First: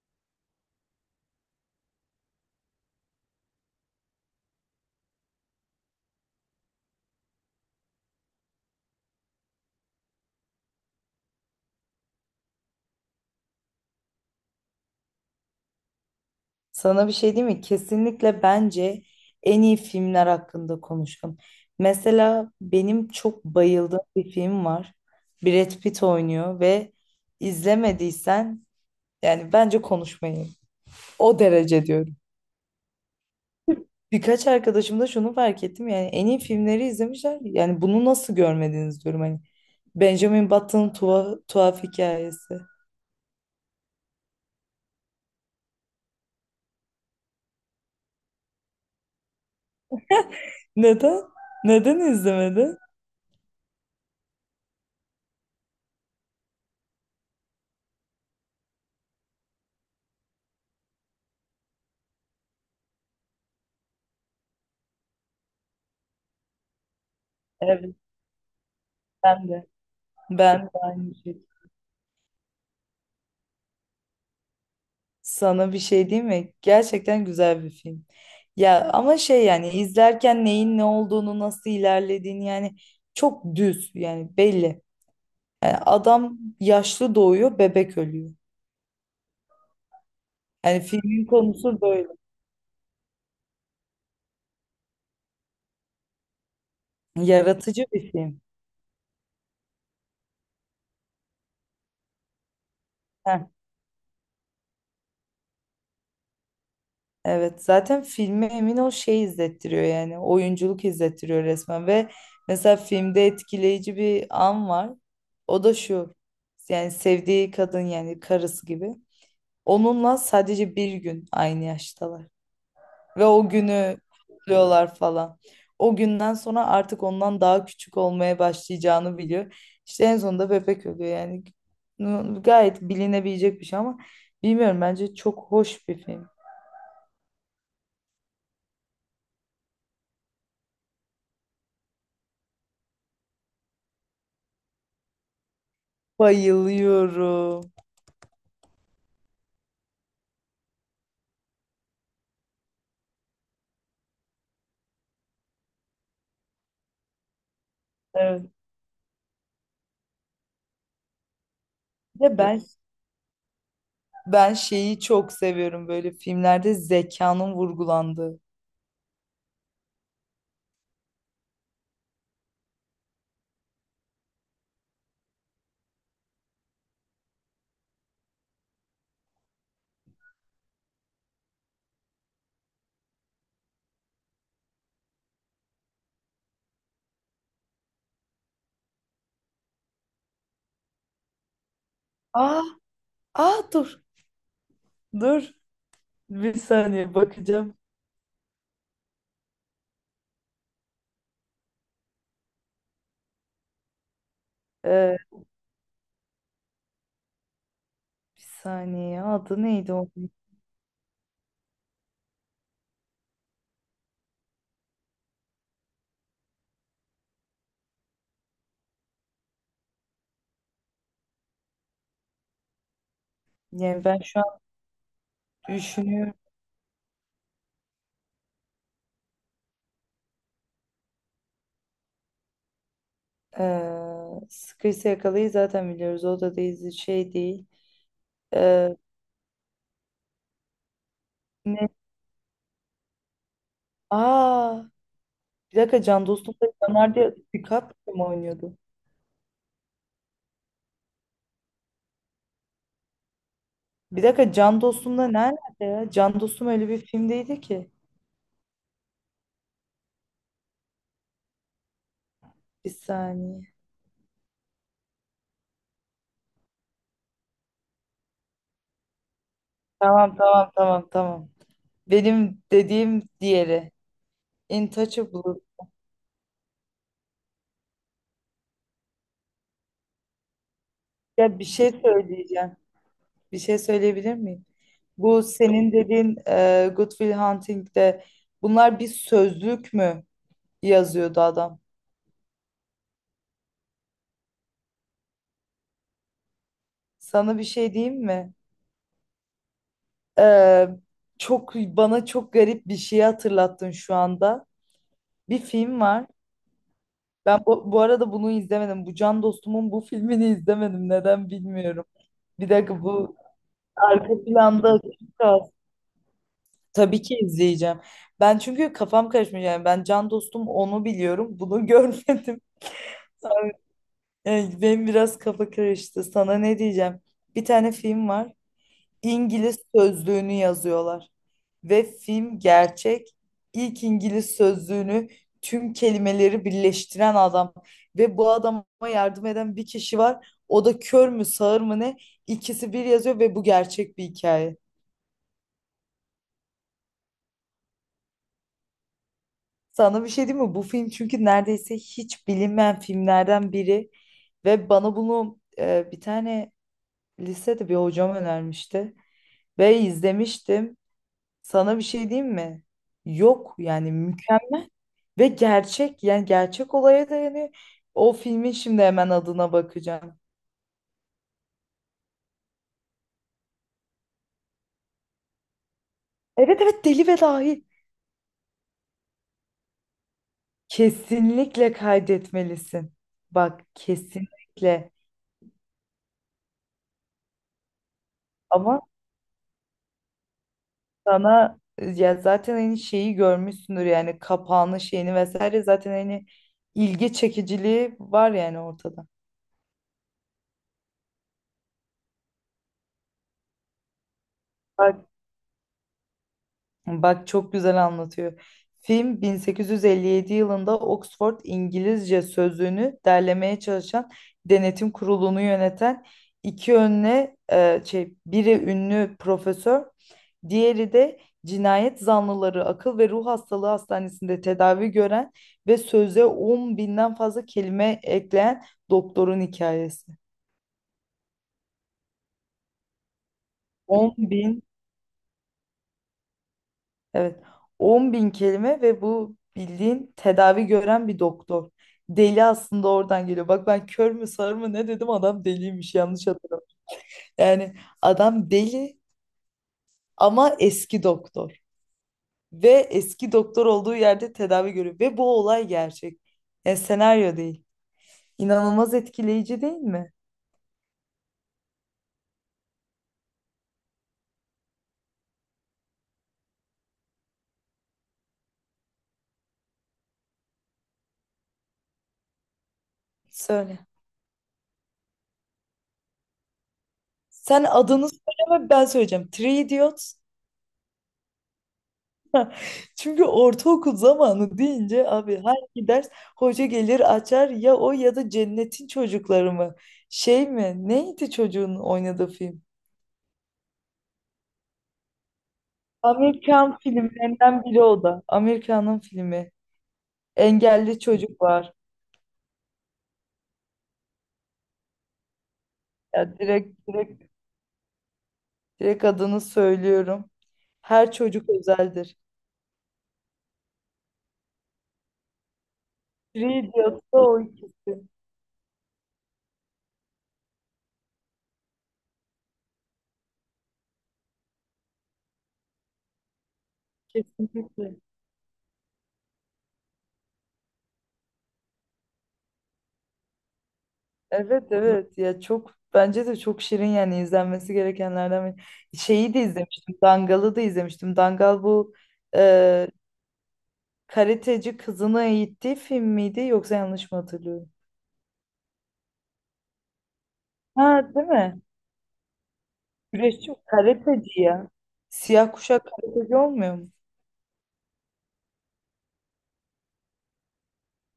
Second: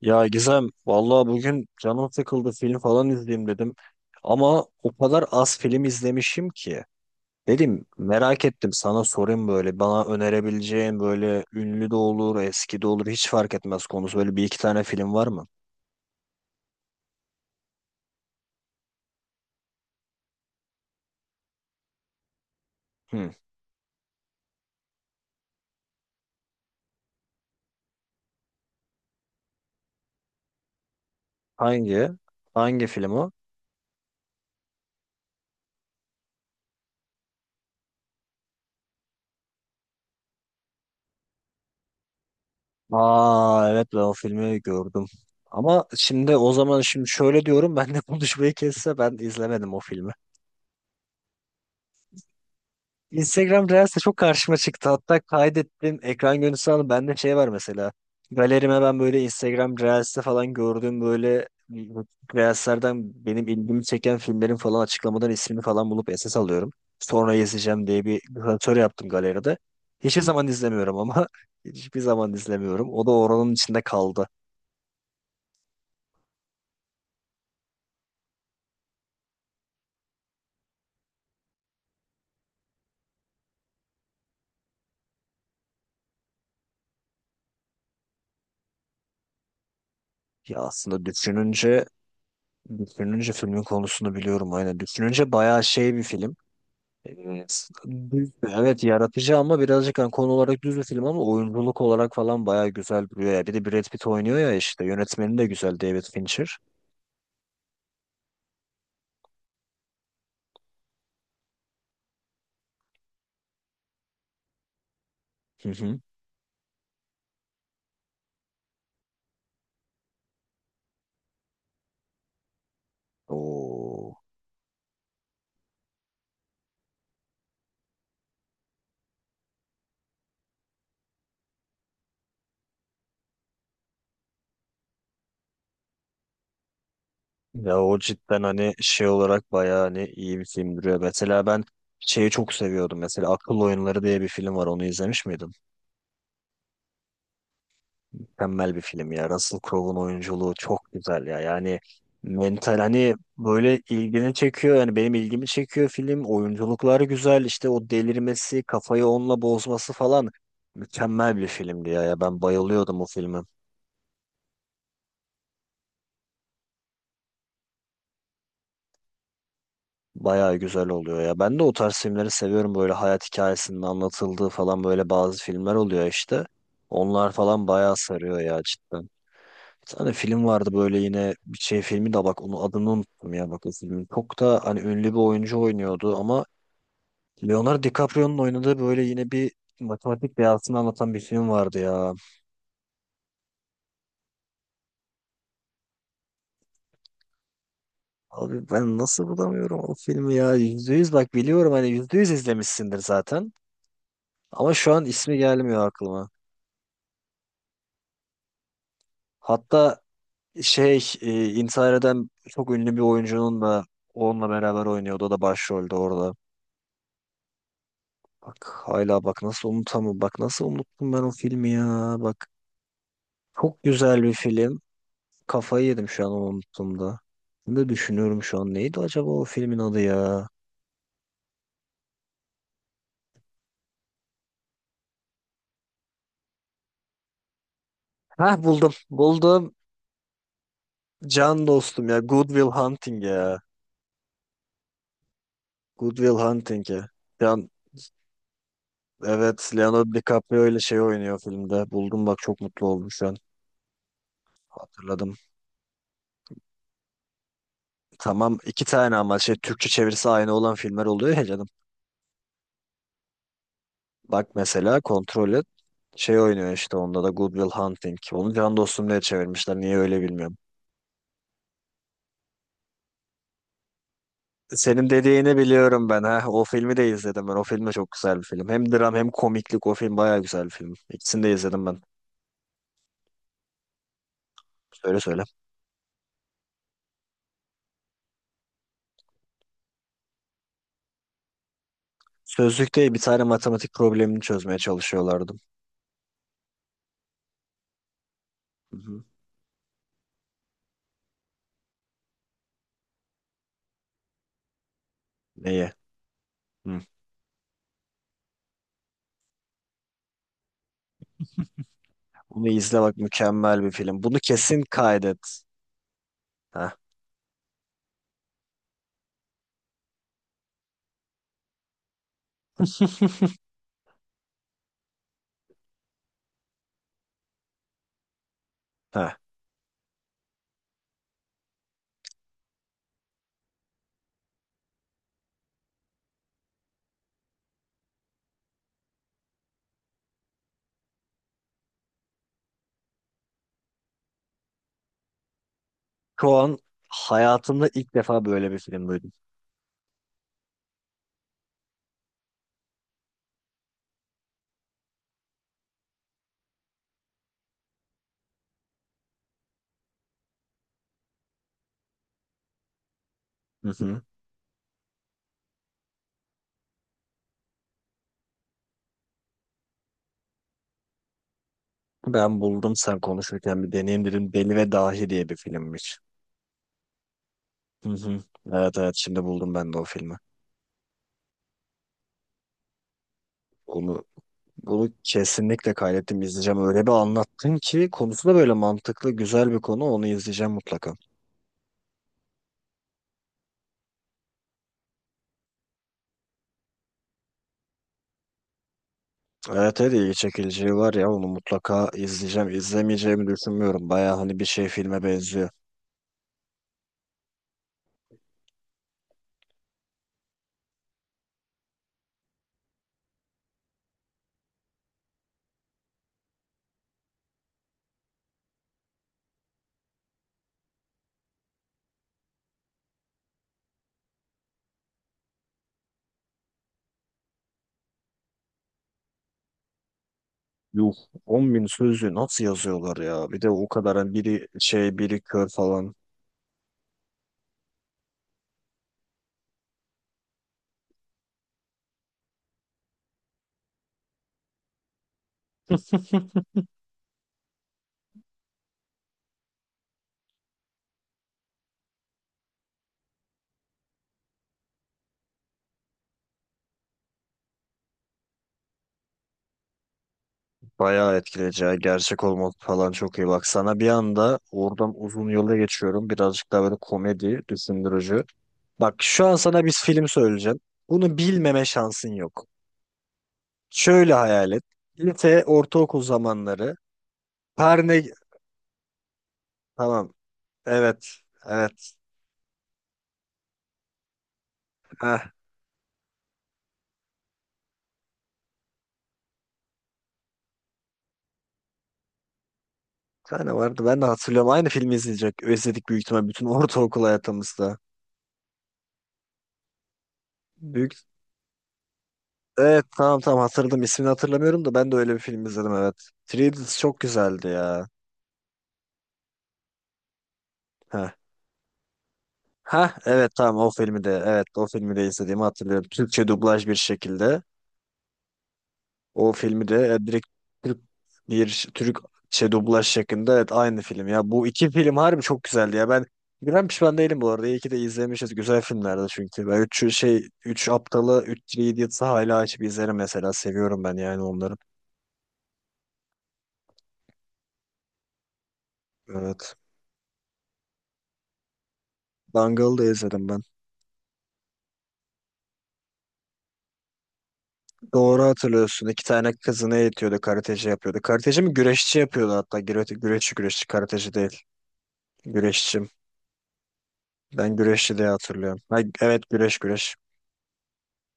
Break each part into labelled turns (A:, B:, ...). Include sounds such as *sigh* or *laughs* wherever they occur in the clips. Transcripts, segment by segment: A: Ya Gizem, vallahi bugün canım sıkıldı, film falan izleyeyim dedim. Ama o kadar az film izlemişim ki. Dedim merak ettim, sana sorayım böyle bana önerebileceğin, böyle ünlü de olur eski de olur hiç fark etmez, konusu böyle bir iki tane film var mı?
B: Sana bir şey diyeyim mi? Kesinlikle bence en iyi filmler hakkında konuşalım. Mesela benim
A: Hı.
B: çok bayıldığım bir film var. Brad Pitt oynuyor ve izlemediysen yani bence konuşmayın. O derece
A: Hangi?
B: diyorum.
A: Hangi film o?
B: Birkaç arkadaşım da şunu fark ettim yani en iyi filmleri izlemişler. Yani bunu nasıl görmediniz diyorum hani. Benjamin Button'ın tuhaf hikayesi.
A: Aa evet, ben o filmi gördüm. Ama şimdi o zaman şimdi şöyle diyorum *laughs* ben de konuşmayı kesse, ben izlemedim o filmi.
B: Neden? Neden izlemedin?
A: Instagram Reels'te çok karşıma çıktı. Hatta kaydettim. Ekran görüntüsü aldım. Bende şey var mesela. Galerime ben böyle Instagram Reels'te falan gördüğüm böyle Reels'lerden benim ilgimi çeken filmlerin falan açıklamadan ismini falan bulup SS alıyorum. Sonra yazacağım
B: Evet,
A: diye bir klasör yaptım
B: ben
A: galeride.
B: de.
A: Hiçbir zaman
B: Ben de
A: izlemiyorum
B: aynı
A: ama
B: şey.
A: *laughs* hiçbir zaman izlemiyorum. O da oranın içinde kaldı.
B: Sana bir şey diyeyim mi? Gerçekten güzel bir film. Ya ama şey, yani izlerken neyin ne olduğunu nasıl ilerlediğini yani çok düz, yani belli. Yani adam yaşlı doğuyor, bebek ölüyor.
A: Ya
B: Yani
A: aslında
B: filmin konusu
A: düşününce
B: böyle.
A: filmin konusunu biliyorum aynen. Düşününce bayağı şey bir film. Evet,
B: Yaratıcı bir film.
A: evet yaratıcı ama birazcık hani konu olarak düz bir film, ama oyunculuk olarak falan bayağı güzel duruyor ya.
B: Heh.
A: Bir de Brad Pitt oynuyor ya, işte yönetmeni de güzel, David Fincher.
B: Evet, zaten filme emin ol şey izlettiriyor, yani oyunculuk izlettiriyor resmen ve mesela filmde etkileyici bir an var, o
A: Hı
B: da
A: hı.
B: şu: yani sevdiği kadın, yani karısı gibi, onunla sadece bir gün aynı yaştalar ve o günü
A: Oo.
B: kutluyorlar falan. O günden sonra artık ondan daha küçük olmaya başlayacağını biliyor. İşte en sonunda bebek ölüyor yani, gayet bilinebilecek bir şey ama bilmiyorum, bence çok hoş bir film.
A: Ya o cidden hani şey olarak bayağı hani iyi bir film duruyor. Mesela ben şeyi çok seviyordum mesela, Akıl Oyunları diye bir film var, onu izlemiş miydin?
B: Bayılıyorum.
A: Mükemmel bir film ya. Russell Crowe'un oyunculuğu çok güzel ya. Yani mental hani böyle ilgini çekiyor. Yani benim ilgimi çekiyor film. Oyunculukları güzel. İşte o
B: Evet.
A: delirmesi, kafayı onunla bozması falan. Mükemmel bir filmdi ya. Ya
B: Ve
A: ben
B: ben
A: bayılıyordum o filme.
B: ben şeyi çok seviyorum, böyle filmlerde zekanın vurgulandığı.
A: Bayağı güzel oluyor ya. Ben de o tarz filmleri seviyorum. Böyle hayat hikayesinin anlatıldığı falan böyle bazı filmler oluyor işte. Onlar falan bayağı sarıyor ya cidden. Bir tane film vardı böyle, yine bir şey filmi de bak, onu adını unuttum ya bak o filmin. Çok da hani ünlü bir oyuncu oynuyordu ama Leonardo DiCaprio'nun oynadığı böyle yine bir matematik beyazını anlatan bir film vardı ya.
B: Aa, aa dur. Dur. Bir saniye bakacağım.
A: Abi ben nasıl bulamıyorum o filmi ya. Yüzde yüz bak biliyorum, hani yüzde yüz izlemişsindir zaten. Ama şu an
B: Ee,
A: ismi gelmiyor aklıma.
B: bir saniye. Adı neydi
A: Hatta
B: o?
A: şey intihar eden çok ünlü bir oyuncunun da onunla beraber oynuyordu. O da başroldü orada. Bak hala bak nasıl unutamam. Bak nasıl unuttum ben o filmi ya. Bak, çok
B: Yani ben
A: güzel bir
B: şu an
A: film. Kafayı yedim şu an
B: düşünüyorum.
A: onu unuttuğumda. Ne düşünüyorum şu an. Neydi acaba o filmin adı ya?
B: Sıkıysa Yakalayı zaten biliyoruz. O da değil, şey değil.
A: Hah, buldum.
B: Ee,
A: Buldum. Can
B: ne?
A: dostum ya. Good Will Hunting ya.
B: Aa, bir dakika,
A: Good
B: Can
A: Will
B: Dostum'da
A: Hunting ya.
B: Leonardo
A: Can
B: DiCaprio mu oynuyordu?
A: evet, Leonardo DiCaprio ile şey oynuyor filmde. Buldum bak, çok mutlu oldum şu an.
B: Bir dakika, Can Dostum'da
A: Hatırladım.
B: nerede ya? Can Dostum öyle bir film değildi ki.
A: Tamam iki tane, ama şey, Türkçe çevirisi aynı olan filmler oluyor ya canım.
B: Bir saniye.
A: Bak mesela, kontrol et. Şey oynuyor işte onda da, Good Will Hunting. Onu Can Dostum diye çevirmişler. Niye öyle
B: Tamam,
A: bilmiyorum.
B: tamam, tamam, tamam. Benim dediğim diğeri.
A: Senin dediğini
B: Intouchable.
A: biliyorum ben. Ha. O filmi de izledim ben. O film de çok güzel bir film. Hem dram hem komiklik. O film bayağı güzel bir film. İkisini de
B: Ya bir
A: izledim
B: şey
A: ben.
B: söyleyeceğim. Bir şey söyleyebilir miyim?
A: Söyle söyle.
B: Bu senin dediğin Good Will Hunting'de bunlar bir sözlük mü yazıyordu adam?
A: Sözlükte bir tane matematik problemini çözmeye çalışıyorlardı.
B: Sana bir şey diyeyim mi?
A: Hı hı.
B: E, çok bana çok garip bir şeyi hatırlattın şu anda. Bir
A: Neyi?
B: film var.
A: Hı.
B: Ben bu arada bunu izlemedim. Bu Can Dostum'un bu filmini izlemedim. Neden bilmiyorum.
A: *laughs* Bunu
B: Bir
A: izle
B: dakika,
A: bak,
B: bu
A: mükemmel bir film. Bunu
B: arka
A: kesin
B: planda açık
A: kaydet.
B: kaldı.
A: Ha.
B: Tabii ki izleyeceğim. Ben çünkü kafam karışmış, yani ben Can Dostum onu biliyorum, bunu *laughs* görmedim.
A: *laughs*
B: Yani benim biraz kafa karıştı. Sana ne diyeceğim? Bir tane film var.
A: Ha.
B: İngiliz sözlüğünü yazıyorlar. Ve film gerçek. İlk İngiliz sözlüğünü tüm kelimeleri birleştiren adam. Ve bu adama yardım eden bir kişi var. O da kör mü, sağır mı, ne? İkisi bir yazıyor ve bu gerçek bir hikaye.
A: Şu an hayatımda ilk defa böyle bir film duydum.
B: Sana bir şey diyeyim mi? Bu film çünkü neredeyse hiç bilinmeyen filmlerden biri ve bana bunu bir tane lisede bir hocam önermişti ve izlemiştim. Sana bir şey diyeyim mi? Yok
A: Hı
B: yani,
A: hı.
B: mükemmel ve gerçek, yani gerçek olaya dayanıyor. O filmin şimdi hemen adına bakacağım.
A: Ben buldum, sen konuşurken bir deneyim dedim. Deli ve Dahi diye bir filmmiş.
B: Evet, evet, Deli ve Dahil.
A: Hı hı. Evet evet, şimdi buldum ben de o filmi.
B: Kesinlikle kaydetmelisin. Bak,
A: Bunu,
B: kesinlikle.
A: bunu kesinlikle kaydettim, izleyeceğim. Öyle bir anlattın ki, konusu da böyle
B: Ama
A: mantıklı güzel bir konu. Onu izleyeceğim mutlaka.
B: sana ya zaten hani şeyi görmüşsündür, yani kapağını şeyini vesaire, zaten hani ilgi çekiciliği var yani, ortada.
A: Evet evet, ilgi çekiciliği var ya, onu mutlaka izleyeceğim. İzlemeyeceğimi düşünmüyorum. Baya hani bir şey filme
B: Bak
A: benziyor.
B: Bak, çok güzel anlatıyor. Film 1857 yılında Oxford İngilizce Sözlüğünü derlemeye çalışan, denetim kurulunu yöneten iki önüne şey, biri ünlü profesör, diğeri de cinayet zanlıları akıl ve ruh hastalığı hastanesinde tedavi gören ve söze 10 binden fazla kelime ekleyen doktorun hikayesi.
A: Yuh, on bin sözü nasıl yazıyorlar ya? Bir de o kadar hani, biri
B: 10.000.
A: şey biri kör falan.
B: Evet. 10 bin kelime ve bu bildiğin tedavi gören bir doktor. Deli aslında oradan geliyor. Bak, ben kör mü sağır mı ne dedim, adam deliymiş, yanlış hatırladım. Yani adam deli ama eski doktor. Ve eski doktor olduğu yerde tedavi görüyor. Ve bu olay gerçek. Yani senaryo değil. İnanılmaz etkileyici değil mi?
A: Bayağı etkileyici ya. Gerçek olması falan çok iyi. Bak sana bir anda oradan uzun yola geçiyorum. Birazcık daha böyle komedi, düşündürücü. Bak şu an sana bir film söyleyeceğim. Bunu bilmeme şansın yok.
B: Söyle.
A: Şöyle hayal et. Lise, ortaokul zamanları.
B: Sen
A: Perne.
B: adını söyleme, ben söyleyeceğim. Three
A: Tamam.
B: Idiots.
A: Evet. Evet.
B: *laughs* Çünkü ortaokul zamanı deyince
A: Heh.
B: abi hangi ders hoca gelir açar ya, o ya da Cennetin Çocukları mı? Şey mi? Neydi çocuğun oynadığı film?
A: Bir tane vardı. Ben de hatırlıyorum. Aynı filmi izleyecek. Özledik büyük ihtimal bütün
B: Amerikan
A: ortaokul
B: filmlerinden
A: hayatımızda.
B: biri o da. Amerikan'ın filmi.
A: Büyük...
B: Engelli çocuk var.
A: Evet tamam tamam hatırladım. İsmini hatırlamıyorum da ben de öyle bir film izledim evet.
B: Ya
A: Three
B: direkt
A: Idiots çok
B: direkt
A: güzeldi ya.
B: direkt adını söylüyorum.
A: Heh.
B: Her çocuk özeldir.
A: Heh, evet tamam, o filmi de, evet o filmi de izlediğimi hatırlıyorum. Türkçe dublaj
B: Free
A: bir
B: diyorsa o
A: şekilde.
B: ikisi.
A: O filmi de direkt Türk bir Türk şey dublaj şeklinde, evet aynı film ya. Bu iki film harbi çok güzeldi ya. Ben pişman değilim bu arada. İyi ki de
B: Kesinlikle.
A: izlemişiz. Güzel filmlerdi çünkü. Ben üç aptalı, 3 Idiots'ı hala açıp izlerim mesela. Seviyorum ben yani onları.
B: Evet, evet, ya çok bence de çok şirin, yani izlenmesi gerekenlerden biri. Şeyi de
A: Evet.
B: izlemiştim, Dangal'ı da izlemiştim. Dangal bu
A: Dangal'ı da
B: e,
A: izledim ben.
B: karateci kızını eğittiği film miydi, yoksa yanlış mı hatırlıyorum?
A: Doğru hatırlıyorsun. İki tane kızını eğitiyordu. Karateci yapıyordu.
B: Ha, değil
A: Karateci mi?
B: mi?
A: Güreşçi yapıyordu hatta. Güreşçi
B: Güreşçi mi?
A: güreşçi. Karateci değil.
B: Karateci ya. Siyah
A: Güreşçi.
B: kuşak karateci olmuyor mu?
A: Ben güreşçi diye hatırlıyorum. Ha, evet, güreş güreş.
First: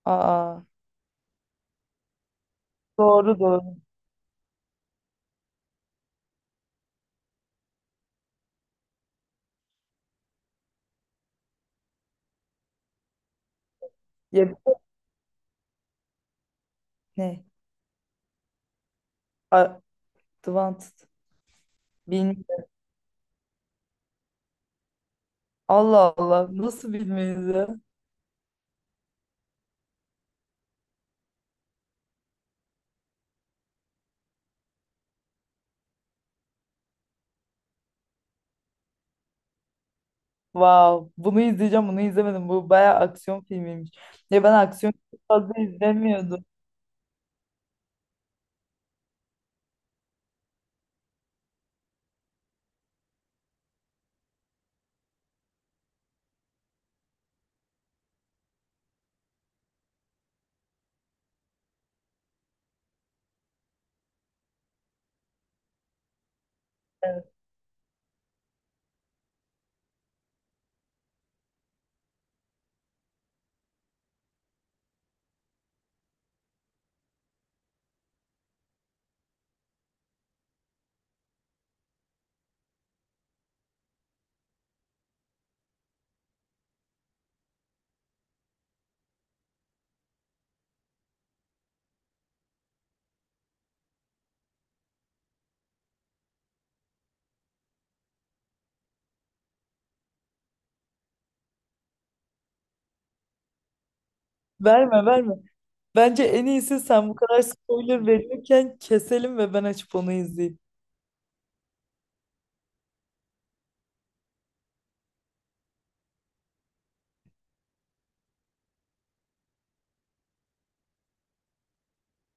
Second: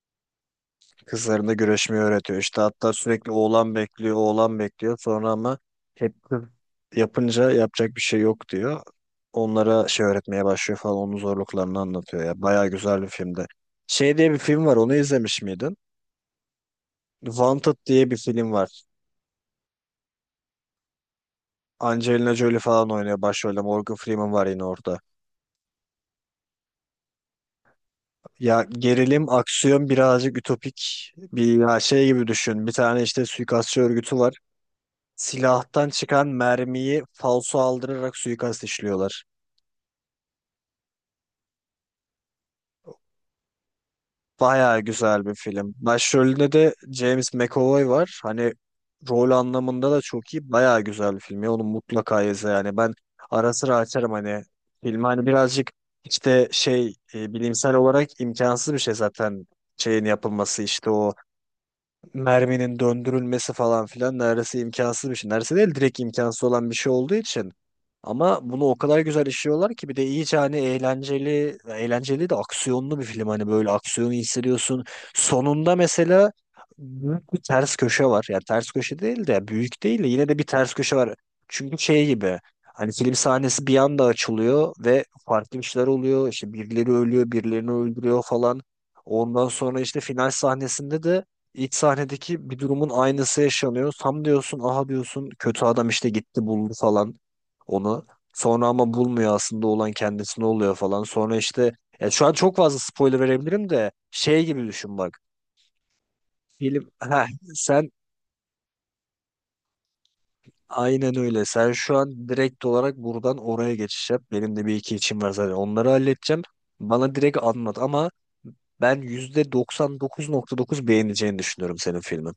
B: Aa,
A: Kızlarına güreşmeyi öğretiyor. İşte hatta sürekli
B: doğru doğru.
A: oğlan bekliyor, oğlan bekliyor. Sonra ama hep kız yapınca, yapacak bir şey yok diyor. Onlara şey öğretmeye başlıyor falan. Onun zorluklarını anlatıyor ya. Bayağı güzel bir filmdi. Şey diye bir
B: Ya,
A: film var. Onu izlemiş miydin?
B: ne?
A: Wanted diye bir film var.
B: Advanced.
A: Angelina Jolie
B: Bilmiyorum.
A: falan oynuyor başrolde. Morgan Freeman var yine orada.
B: Allah Allah, nasıl bilmeyiz ya?
A: Ya gerilim, aksiyon, birazcık ütopik bir ya şey gibi düşün. Bir tane işte suikastçı örgütü var. Silahtan çıkan mermiyi falso aldırarak suikast işliyorlar.
B: Wow, bunu izleyeceğim, bunu izlemedim. Bu bayağı aksiyon filmiymiş. Ya ben
A: Bayağı
B: aksiyon çok
A: güzel bir
B: fazla
A: film.
B: izlemiyordum.
A: Başrolünde de James McAvoy var. Hani rol anlamında da çok iyi. Bayağı güzel bir film. Ya onu mutlaka izle yani. Ben ara sıra açarım hani filmi. Hani birazcık işte şey bilimsel olarak imkansız bir şey zaten, şeyin yapılması, işte o merminin döndürülmesi falan filan, neredeyse imkansız bir şey. Neredeyse değil, direkt imkansız olan bir şey olduğu
B: Evet.
A: için. Ama bunu o kadar güzel işliyorlar ki, bir de iyice hani eğlenceli, eğlenceli de aksiyonlu bir film. Hani böyle aksiyonu hissediyorsun. Sonunda mesela büyük bir ters köşe var. Yani ters köşe değil de, büyük değil de, yine de bir ters köşe var. Çünkü şey gibi, hani film sahnesi bir anda açılıyor ve farklı işler oluyor. İşte birileri ölüyor, birilerini öldürüyor falan. Ondan sonra işte final sahnesinde de İç sahnedeki bir durumun aynısı yaşanıyor. Tam diyorsun aha, diyorsun kötü adam işte gitti buldu falan onu. Sonra ama bulmuyor, aslında olan kendisine oluyor falan. Sonra işte, ya şu an çok fazla spoiler verebilirim de, şey gibi
B: Verme,
A: düşün bak.
B: verme. Bence en iyisi,
A: Film *laughs*
B: sen bu
A: heh,
B: kadar
A: sen
B: spoiler verirken keselim ve ben açıp onu izleyeyim.
A: aynen öyle. Sen şu an direkt olarak buradan oraya geçiş yap. Benim de bir iki içim var zaten. Onları halledeceğim. Bana direkt anlat ama ben %99.9 beğeneceğini düşünüyorum senin filmin.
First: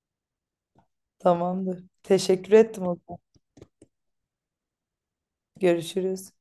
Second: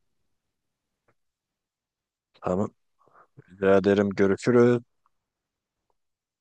B: Tamamdır. Teşekkür
A: Tamam.
B: ettim o zaman.
A: Rica ederim. Görüşürüz.
B: Görüşürüz.